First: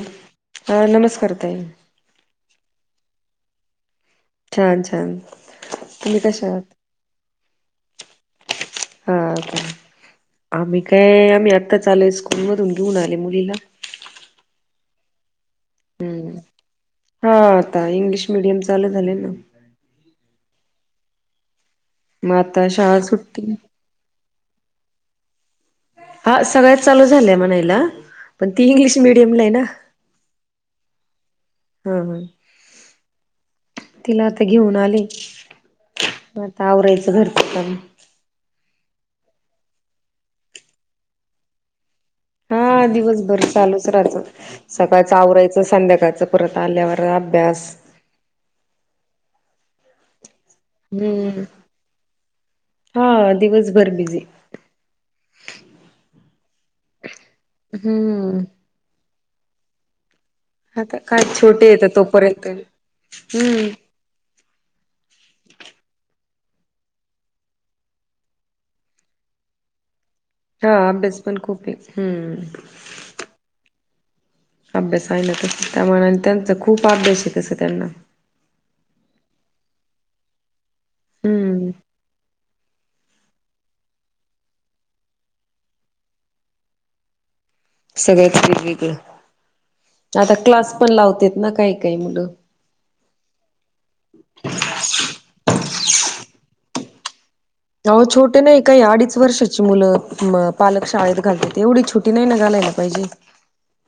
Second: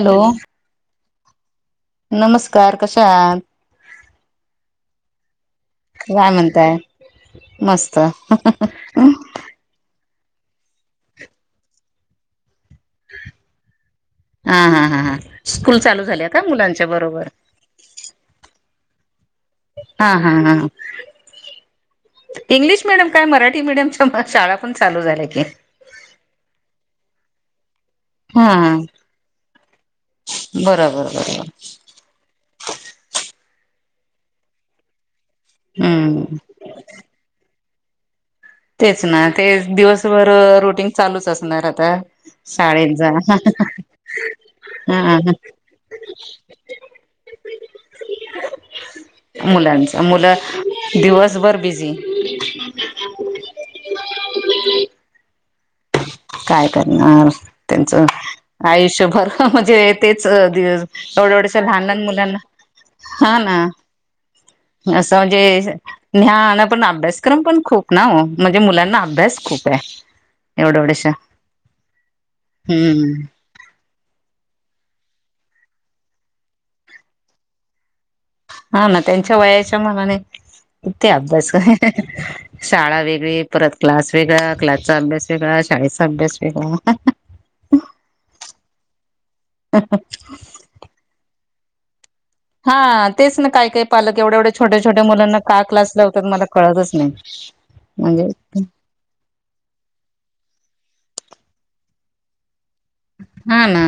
Hello ह नमस्कार ताई. नमस्कार, कशा आहात? छान छान. तुम्ही काय कशा आहात म्हणताय? मस्त. हा का आम्ही काय आम्ही आत्ताच आलोय. स्कूल मधून घेऊन आले मुलीला. ह स्कूल चालू झाले हम्म का मुलांच्या? बरोबर. हा आता इंग्लिश मिडियम चालू झाले ना. हा हा ह मग आता इंग्लिश शाळा मिडियम काय सुटतील मराठी मिडियमच्या म- शाळा पण चालू झाल्याय की- हा सगळ्या चालू झालंय म्हणायला पण हा ती इंग्लिश मिीडियमला आहे ना. बरोबर बरोबर- हा हा तिला आता घेऊन आले हम्म म आता आवरायचं घरचं काम- तेच ना तेच दिवसभर रुटीन चालूच असणार आता साठ- हा दिवसभर चालूच रहाच सकाळचं हा आवरायचं संध्याकाळचं परत आल्यावर अभ्यास- [unintelligible] मुलांच मुलं हम्म दिवसभर बिझी हा- दिवसभर बिझी- काय करणार त्यांचं हम्म आयुष्यभर ह ह मजेत- तेच एवढ्या आता काय एढ्याश छोटे लहान येत लहान मुलांना तोपर्यंत हा हम्म ना- असं म्हणजे ज्ञान पण अभ्यासक्रम पण खूप- नाव म्हणजे मुलांना अभ्यास खूप आहे. हा एवढं एवढशा अभ्यास पण खूप आहे हम्म. हम्म अभ्यास आहे ना तर त्या मानाने त्यांचा खूप अभ्यास आहे कस त्यांना. ह ना त्यांच्या वयाच्या मनाने किती अभ्यास हम्म आहे हे हे हा- शाळा वेगळी परत क्लास वेगळा क्लासचा अभ्यास वेगळा शाळेचा अभ्यास वेगळा हा हा- सगळच वेगवेगळं आता क्लास पण लावतेतन ना काही काही मुलं- हा तेच ना काय काही पालक एवढ्या एवढ्या छोट्या छोट्या मुलांना का क्लास लावतात मला कळतच नाही. अहो म्हणजे छोटे नाही काही अडीच वर्षाची मुलं पालक शाळेत- घा तेवीढ छोटी नाही मनायला आले नाय ना.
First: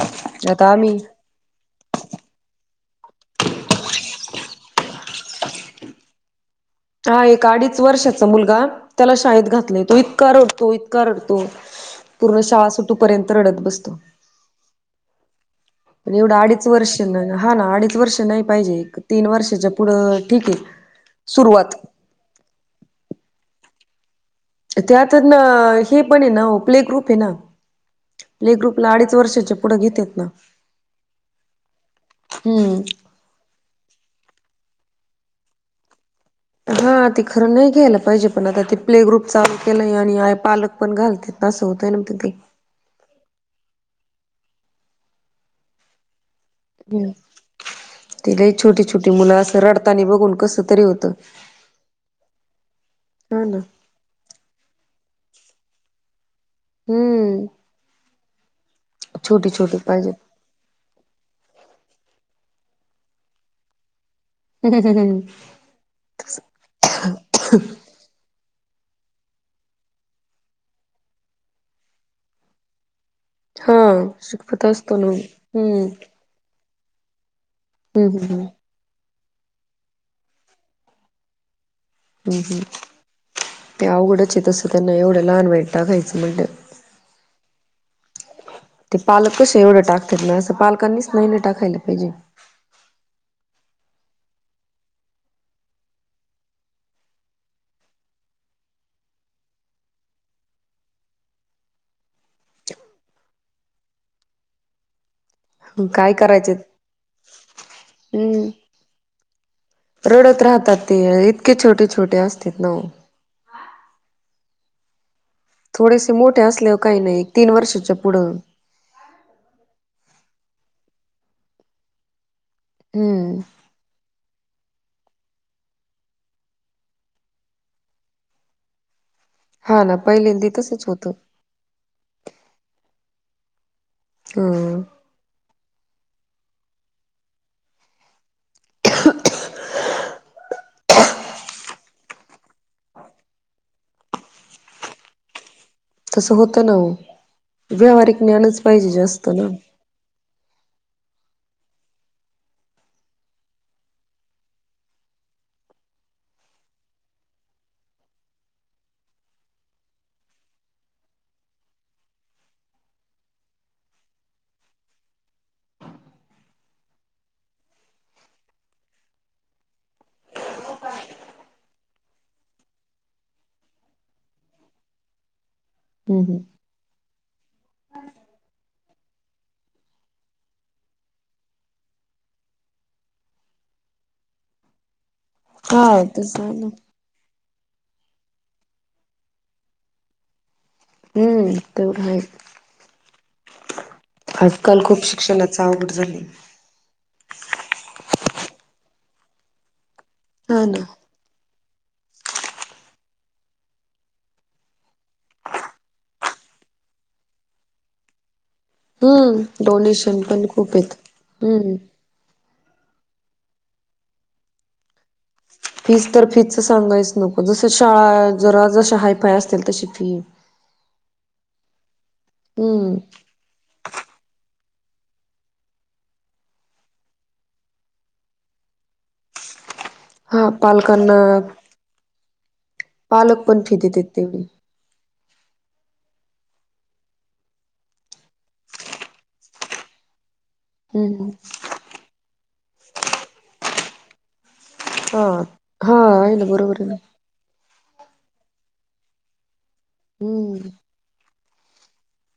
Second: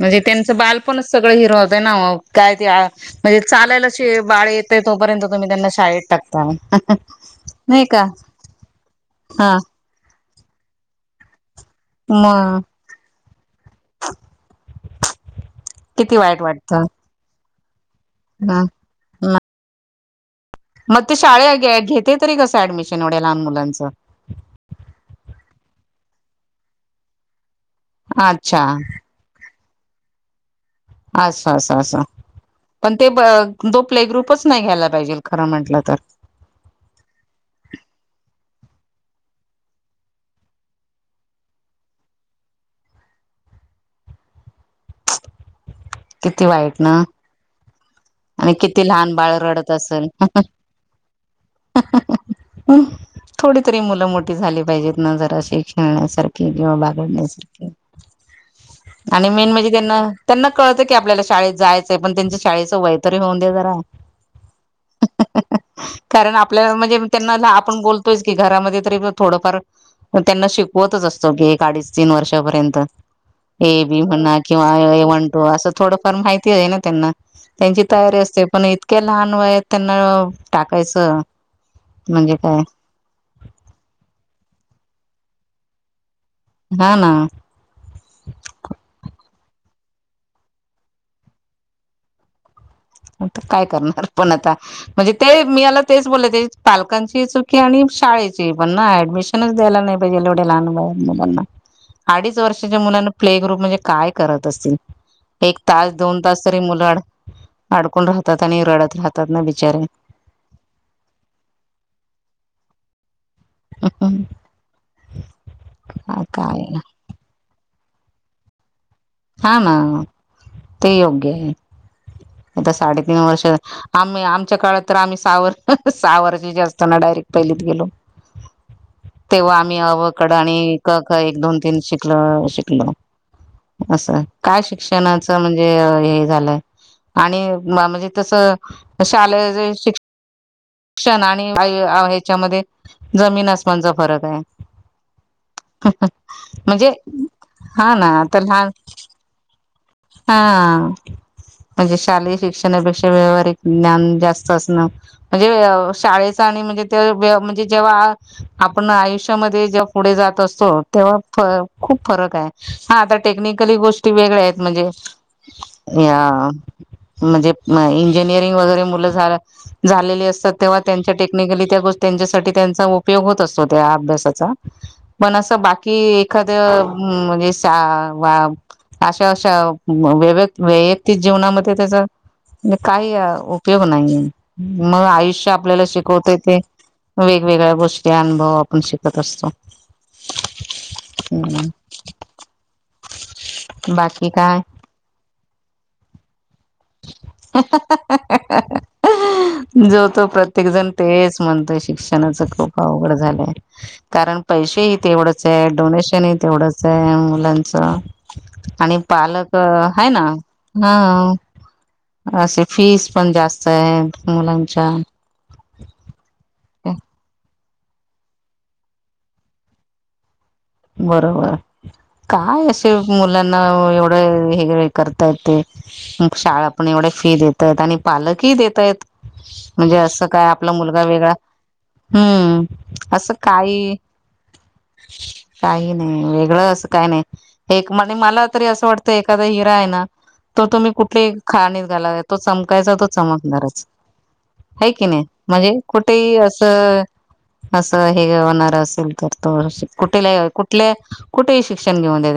म्हणजे त्यांचं आता आम्ही बालपणच सगळं हिरावत ना. काय ते म्हणजे चालायला बाळ येत- ते तोपर्यंत तुम्ही मुलाना शाळेत टाकताना. तो एक अडीच वर्षाचा मुलगा त्याला शाळेत हा घातलय तो इतका रडतोय इतका रडतोय. पूर्ण मग शाळा सुटूपर्यंत रडत बसतोय. पण किती एवढं वाईट अडीच वाटतं वर्ष हा ना अडीच वर्षना नाही ह पाहिजे तीन वर्षाच्या पुढं- ठीक आहे. मग ते शाळेला सुरुवात घे घेते तरी कसे ऍडमिशन एवढ्या लहान मुलांचं. त्यातच ना ना हे पण ना आहे य ना प्ले ग्रुप आहे ना. प्ले अच्छा ग्रुपला अडीच वर्षाचे पुढे घेतेत ना. असा असं असं स हम्म. पण ते दो प्ले ग्रुप. ग्रुपच नाही घ्यायला पाहिजे खरं म्हंटलं तर. हा ते खरं नाही घ्यायला पाहिजे. पण आता ते प्ले च ग्रुप चालू केलंय आणि पालक पण घालतील. असे होतं नंतर ते - किती इ वाईट ना हम्म. तिलाही आणि छोटी किती छोटी लहान मुलं बाळ असं रडत रडतानी असेल बघून हहमम कसं तरी होतं हमहममम हम् हा ना. थोडी तरी मुलं मोठी झाली इ पाहिजेत ना जराशी खेळण्यासारखेइ कि किंवा बागड न्या हम्म सारखी इ आणि छोटी मेन म्हणजे छोटी त्यांना पाहिजे. त्यांना कळतंय की इ आपल्याला ला शाळेत जायचंय ना पण त्यां शाळेचं वय तरी होऊन दे जरा हम् हम् कारण आपल्याला म्हणजे इ त्यांना आपण बोलतोय च की घरामध्ये री थोडंफार त्यांना शिकवतच असतो की एक अडीच तीन न वर्षापर्यंत य हा ए बी म्हणा ण शिकवत किंवा ए असतो आय ना वन टू असं हम्म थोडंफार माहिती य आहे ना त्यांना ना त्यांची हम्म तयारी हम्म हम्म. असते पण इतक्या क लहान वयात त्यांना टाकायचं म्हणजे हम् काय हम् ते अवघडचे य तसं त्यांना एवढं लहान वयात टाकायचं म्हणे नो नो ते पालक कसे श एवढं टाकतात ना असं पालकांनीच नाहीन टाकायला पाहिजे काय करणार र पण आता त म्हणजे ते मी आला तेच बोल पालकांची चुकी आणि शाळेची पण ना ऍडमिशनच द्यायला ला नाही ना पाहिजे एवढ्या लहान मुलाना अडीच वर्षाच्या मुलाना प्ले ई ग्रुप म्हणजे काय करत त असतील एक तास स काय दोन तास करायचे तरी मुलं अडकून राहतात हम्म आणि रडत राहतात ना बिचारे रडत राहतात ते इतके छोटे छोटे असतात ना हम् हम् थोडेसे मोठे असल्यावर काही नाही तीन वर्षाच्या पुढं हा ह म ते योग्य आहे आता साडेतीन हम्म वर्ष आम्ही आम आमच्या काळात तर आम्ही हम् सहा वर्षाची असताना डायरेक्ट पहिलीत गेलो तेव्हा आम्ही हा ना अवकड पहिल्यांदी आणि तसच क होतं क एक दोन तीन शिकलो शिकलो असं काय ह शिक्षणाचं च ग झालंय आणि मानल तस शालेय शिक्षण आहे अस ह्याच्यामध्ये जमीन आसमानचा फरक आहे हम् हम् तसं होतं ना हो म्हणजे हा ना व्यावहारिक आ तर ज्ञानच हा पाहिजे जास्त ना हा आ आ म्हणजे शालेय शिक्षणापेक्षा व्या व्यावहारिक ज्ञान जास्त असणं हे शाळेचा आणि म्हणजे ते म्हणजे जेव्हा आपण आयुष्यामध्ये जेव्हा पुढे जातो ते्हा खूप फरक आहे हा आता टेक्निकली गोष्टी वेगळ्या आहेत म्हणजे अरे या म्हणजे म इंजिनिअरिंग वगैरे मुलं झालं झालेली असतात तेव्हा त्यांच्या टेक्निकली त्या गोष्टी त्यांच्यासाठी त्यांचा उपयोग होत असतो तेव्हा अभ्यासाचा पण असं बाकी की हम् हम एखाद्या हम् म्हणजे सा व्या अशा अशा व वैयक्तिक जीवनामध्ये त्याचा काही उपयोग नाहीये मग आयुष आपल्याला हा शिकव ते तस आहे ना वेगवेगळ्या गोष्टी अनुभव आपण शिकत असतो हम्म तेवढय बाकी काय? आजकाल खूप शिक्षणाचा आवघड झाली जो तो हा प्रत्येक ना जण तेच म्हणत शिक्षणाच खूप अवघड झालं कारण पैसेही तेवढंच आहे डोनेशन तेवढंच आहे अम्बुलनस आणि हम्म पालक ह डोनेशन ना पण खूप आहेत ह हम्म असे फीस पण जास्त आहे मुलांच्या फीस् तर फी च सांगायच नको जस शाळा जरा जश हायफाय असतील तशी फी बरोबर काय असे हम्म मुलांना एवढं हे वगरे करताय ते म शाळा पण एवढ्या फी देतय आणि पालकही देतयत म्हणजे असं काय हा आपला मुलगा पालकांना वेगळा हम्म असं पालक पण फी काही. देतेत तेवढी काही नाही वेगळं असं काही नाही एक म्हणज मला तरी असं वाटतं एखादा हिरा आहे ना. तो तुम्ही हम्म कुठलीही खाणीत घाला तो चमकायचा तो चमकणारच. आहे की नाही हा म्हणजे हा आहे कुठेही ना बरोबर आहे ना असं अस. हे होणार असेल तर तो कुठेला हम्म कुठल्या कुठे शिक्षण घेऊन द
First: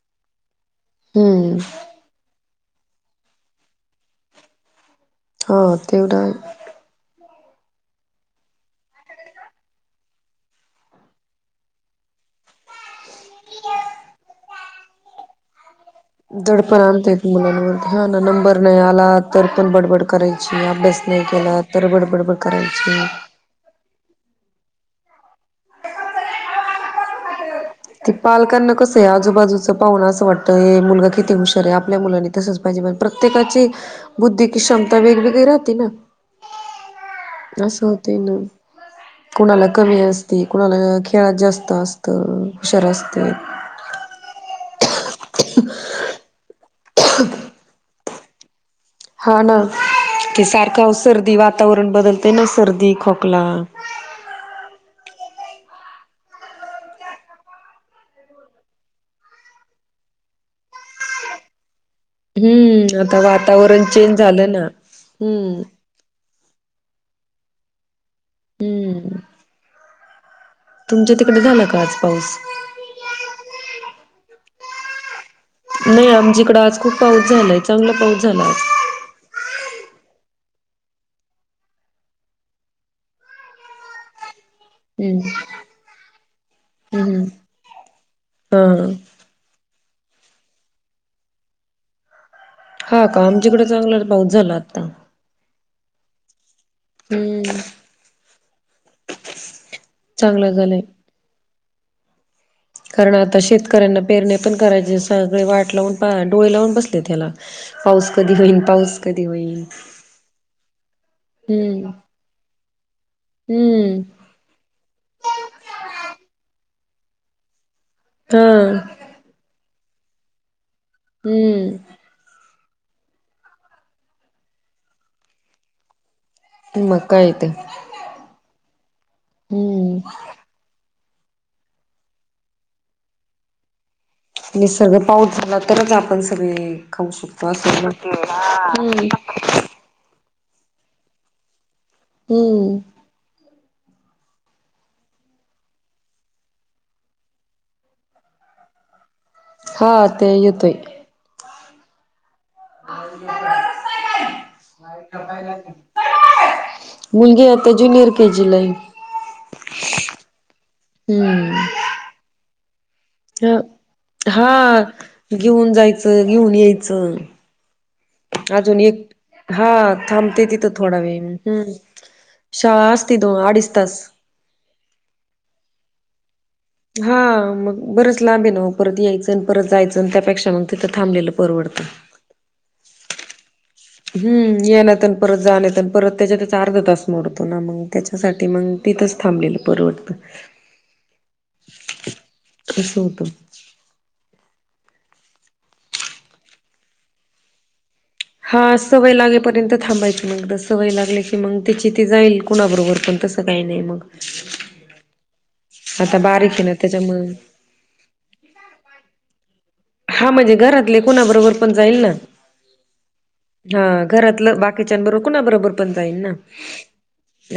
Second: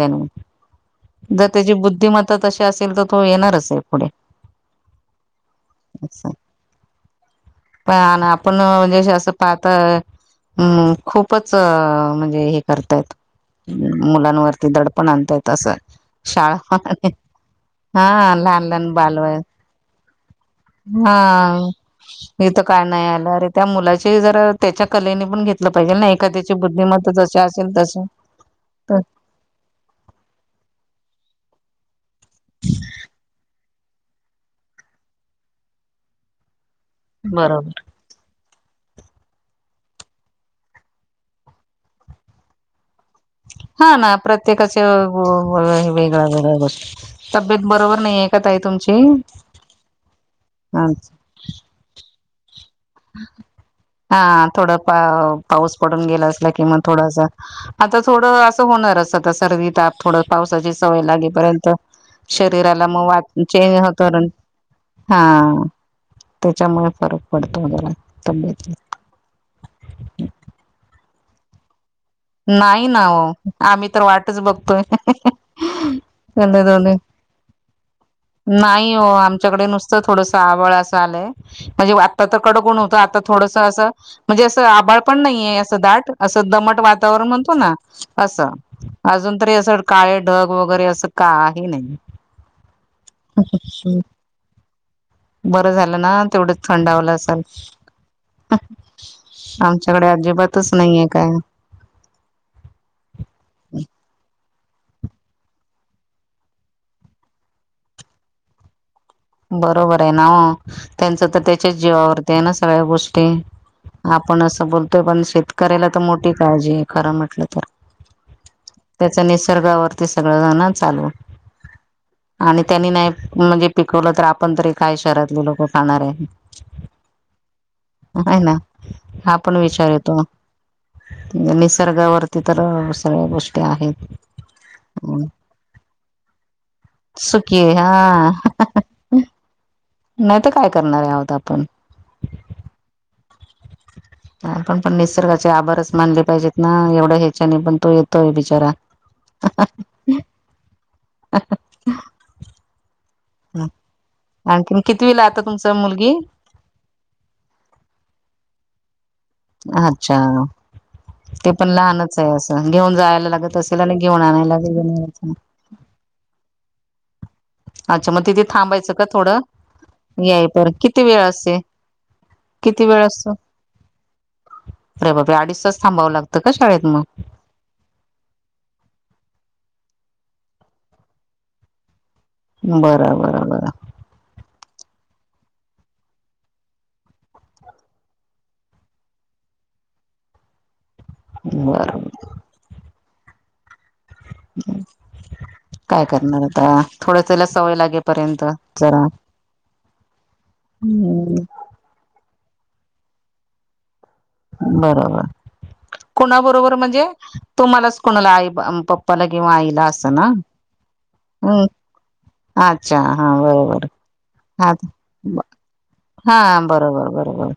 जर हम्म त्याची बुद्धमता असेल तर तो येणारच आहे पुढे हा तेवढ आहे. पण आपण म्हणजे असं पाहता. हम्म खूपच म्हणजे हे. करतायत मुलांवरती दडपण आणतायत असं. शाळा दडपण आणतायेत मुलांवर हा ना नंबर लहान नाही लहान आला बालवय तर पण बडबड करायच. हा मी तर काय करायची नाही आलं अरे त्या मुलाची जरा त्याच्या कलेनी पण घेत. पाहिजे ना एखा्याची बुद्धिमत ती पालकांना कस आहे आजूबाजूचं पाहून असं वाटतं हे मुलगा किती होऊ शकत. आपल्या मुलानी तसच पाहिजेण प्रत्येकाची बुद्धी की क्षमता वेगवेगळी राहती ना. बरोबर अससं होत ना. कुणाला कमी असते कुणाला खेळात जास्त असत शरस हा ना प्रत्येकाच्या वेगळ्या वेगळ्या गोष्टी तब्येत बरोबर. नाही एकच आहे तुमची हा ना ते सारखं सर्दी वातावरण बदलते ना. सर्दी खोकला. हा थोडं पा पाऊस पडून गेला असला किंवा थोडासा आता थोडं असं होणारच आता सर्दी ताप थोड पा सवय लागेपर्यंत शरीराला हम्म मग आता वाट चेंज वातावरण होत झालं ना हा. हम्म त्याच्यामुळे फरक पडतो वगैर तबत- हम्म. तुमच्या तिकडे झालं का आज. पाऊस? नाही ना हो आम्ही तर वाटच बघतोय. नाही आमच्या इकडं आज खूप पाऊस झालाय चांगला पाऊस झाला आज. नाही हो आमच्याकडे नुसतं थोडस म्हणजे आता तर कडकण होत आ थोडस अस. म्हणजे असं आभाळ हम्म पण नाहीये असं दाट असं दमट वा हम्म. वातावरण म्हणतो ना असं हा अजून तरी अस. काळे ढग वगैरे असं का आहे नाही. हा का आमच्याकडे चांगला पाऊस झाला आता बरं झालं ना तेवढच थंडवलं असेल. हम्म [unintelligible] आमच्याकडे चांगलं अजिबातच झालंय नाहीये काय? कारण आता शेतकऱ्यांना पेरण्या पण करायचे सगळे वाट लावून पण डोळे लावून बसले तेला पाऊस कधी होईन पाऊस कधी होईल बरोबर हेना त्यांच तर त्याच्याच हम्म जीवावरती आहे ना सगळ्या गोष्टी हम्म आपण असं बोलतोय पण शेतकऱ्याला तर मोठी काळजी हे. खरं म्हटलं तर हा त्याच्या निसर्गावरती सगळ जण हम्म. आणि त्यानी नाही म्हणजे पिकवलं तर आपण तरी काय शहरातले लोक खाणार हे. मग काय ते ह ना हा पण विचार हम्म येतो. निसर्गावरती तर सगळ्या गोष्टी आहेत. निसर्ग पाऊस झाला तरच आपण सगळे खाऊ शकतो सुखी आहे असं हा [unintelligible] [inaudible] नाही तर काय करणारे आहे आहोत आपण हो. आपण पण निसर्गाचे आभारंच मानले पाहिजेत ना एवढं ह्याच्या ने पण तो येतोय बिचारा. हा ते येतोय. हं हं. हं आणखीन कितविला आता तुमचं मुलगी? मुलगी हे आता ज्युनियर के जी लाय. अच्छा ते हम्म पण लहानच आहे असं घेऊन जायला ह लागत असेल आणि घेऊन आणायला लागेल. हां घेऊन जायचं, घेऊन यायचं. अच्छा मग तिथे अजुन थांबायचं एक का थोडं? हा थांबते याय पर तिथं थोडा किती वेळ मी असते हम्म. किती शाळा वेळ असती तो असतो? अडीच तास. अरे बापरे अडीच तास थांबावं लागतं का शा हा मग बरच लांब हे नाहो परत यायचं न परत जायचं अण त्या पेक्षा मग तिथं थांबलेलं परवडत. बर बर बर. हम्म येण्यात अन परत जाण्यात अन परत त्याच्यातच अर्धा तास मोडतो ना मग त्याच्यासाठी मंग तिथंच थांबलेलं परवडतं. बर ब [inaudible] हं काय करणार आता थोडं तिला सवय लागे हा सवय लागेपर्यंत थांबायची मग एकदा संवय लागली की हम्म मग तीची ती जाईल कुणाबरोबर पण तसं काही नाही मग. बरोबर. आता बारीक आहे ना कुणाबरोबर म्हणजे त्याच्यामुळे तुम्हालाच कुणाला आई ब पप्पाला किंवा आईला अस हा म्हणजे घरातले कोणाबरोबर पण जाईल ना. अच्छा हा हा बरोबर घरातलं हा बाकीच्यां बरो कुणाबरोबर पण जाईन ना. हा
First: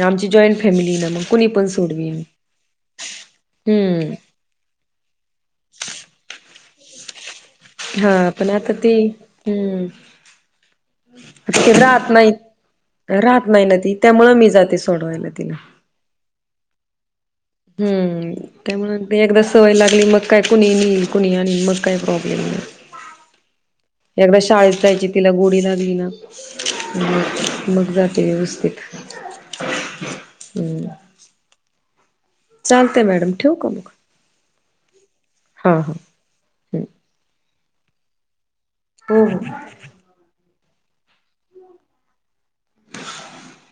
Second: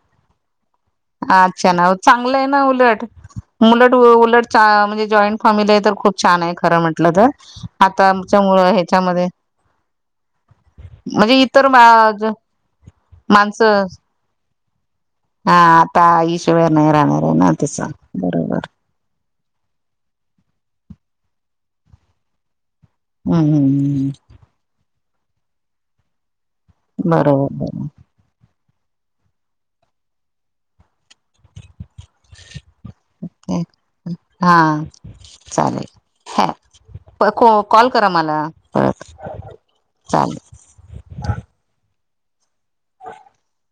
आमची जॉ आ आच्छा ना चांगलं हे ना उलट. उलट हम्म उलट छा म्हणजे जॉईंट फॅमिली हे तर खूप छान हे खरं म्हटलं तर. आता हा आमच्या पण मुळ आता ते ह्याच्यामध्ये हम्म म्हणजे आता इतर ते राहत माझ नाही राहत नाही ना माणसं ती त्यामुळं मी जाते सोडवायला तिला हा आता आईशिवाय नाही राहणार. आहे ना तिचा हम्म बरोबर त्यामुळ ते एकदा स वय लागली मग काय कुणीही नेईल कुणीही आणीन मग काय प्रॉब्लेम नाही. हम्म हम्म एकदा शाळेत जायची तिला गोडी लागली ना मग बरोबर मग जाते व्यवस्थित. हम्म. चालतय मॅडम ठेऊ बरोबर का मग? हा हा चालेल हा हा प को कॉल करा मला. परत हो हो. [inaudible] [inaudible]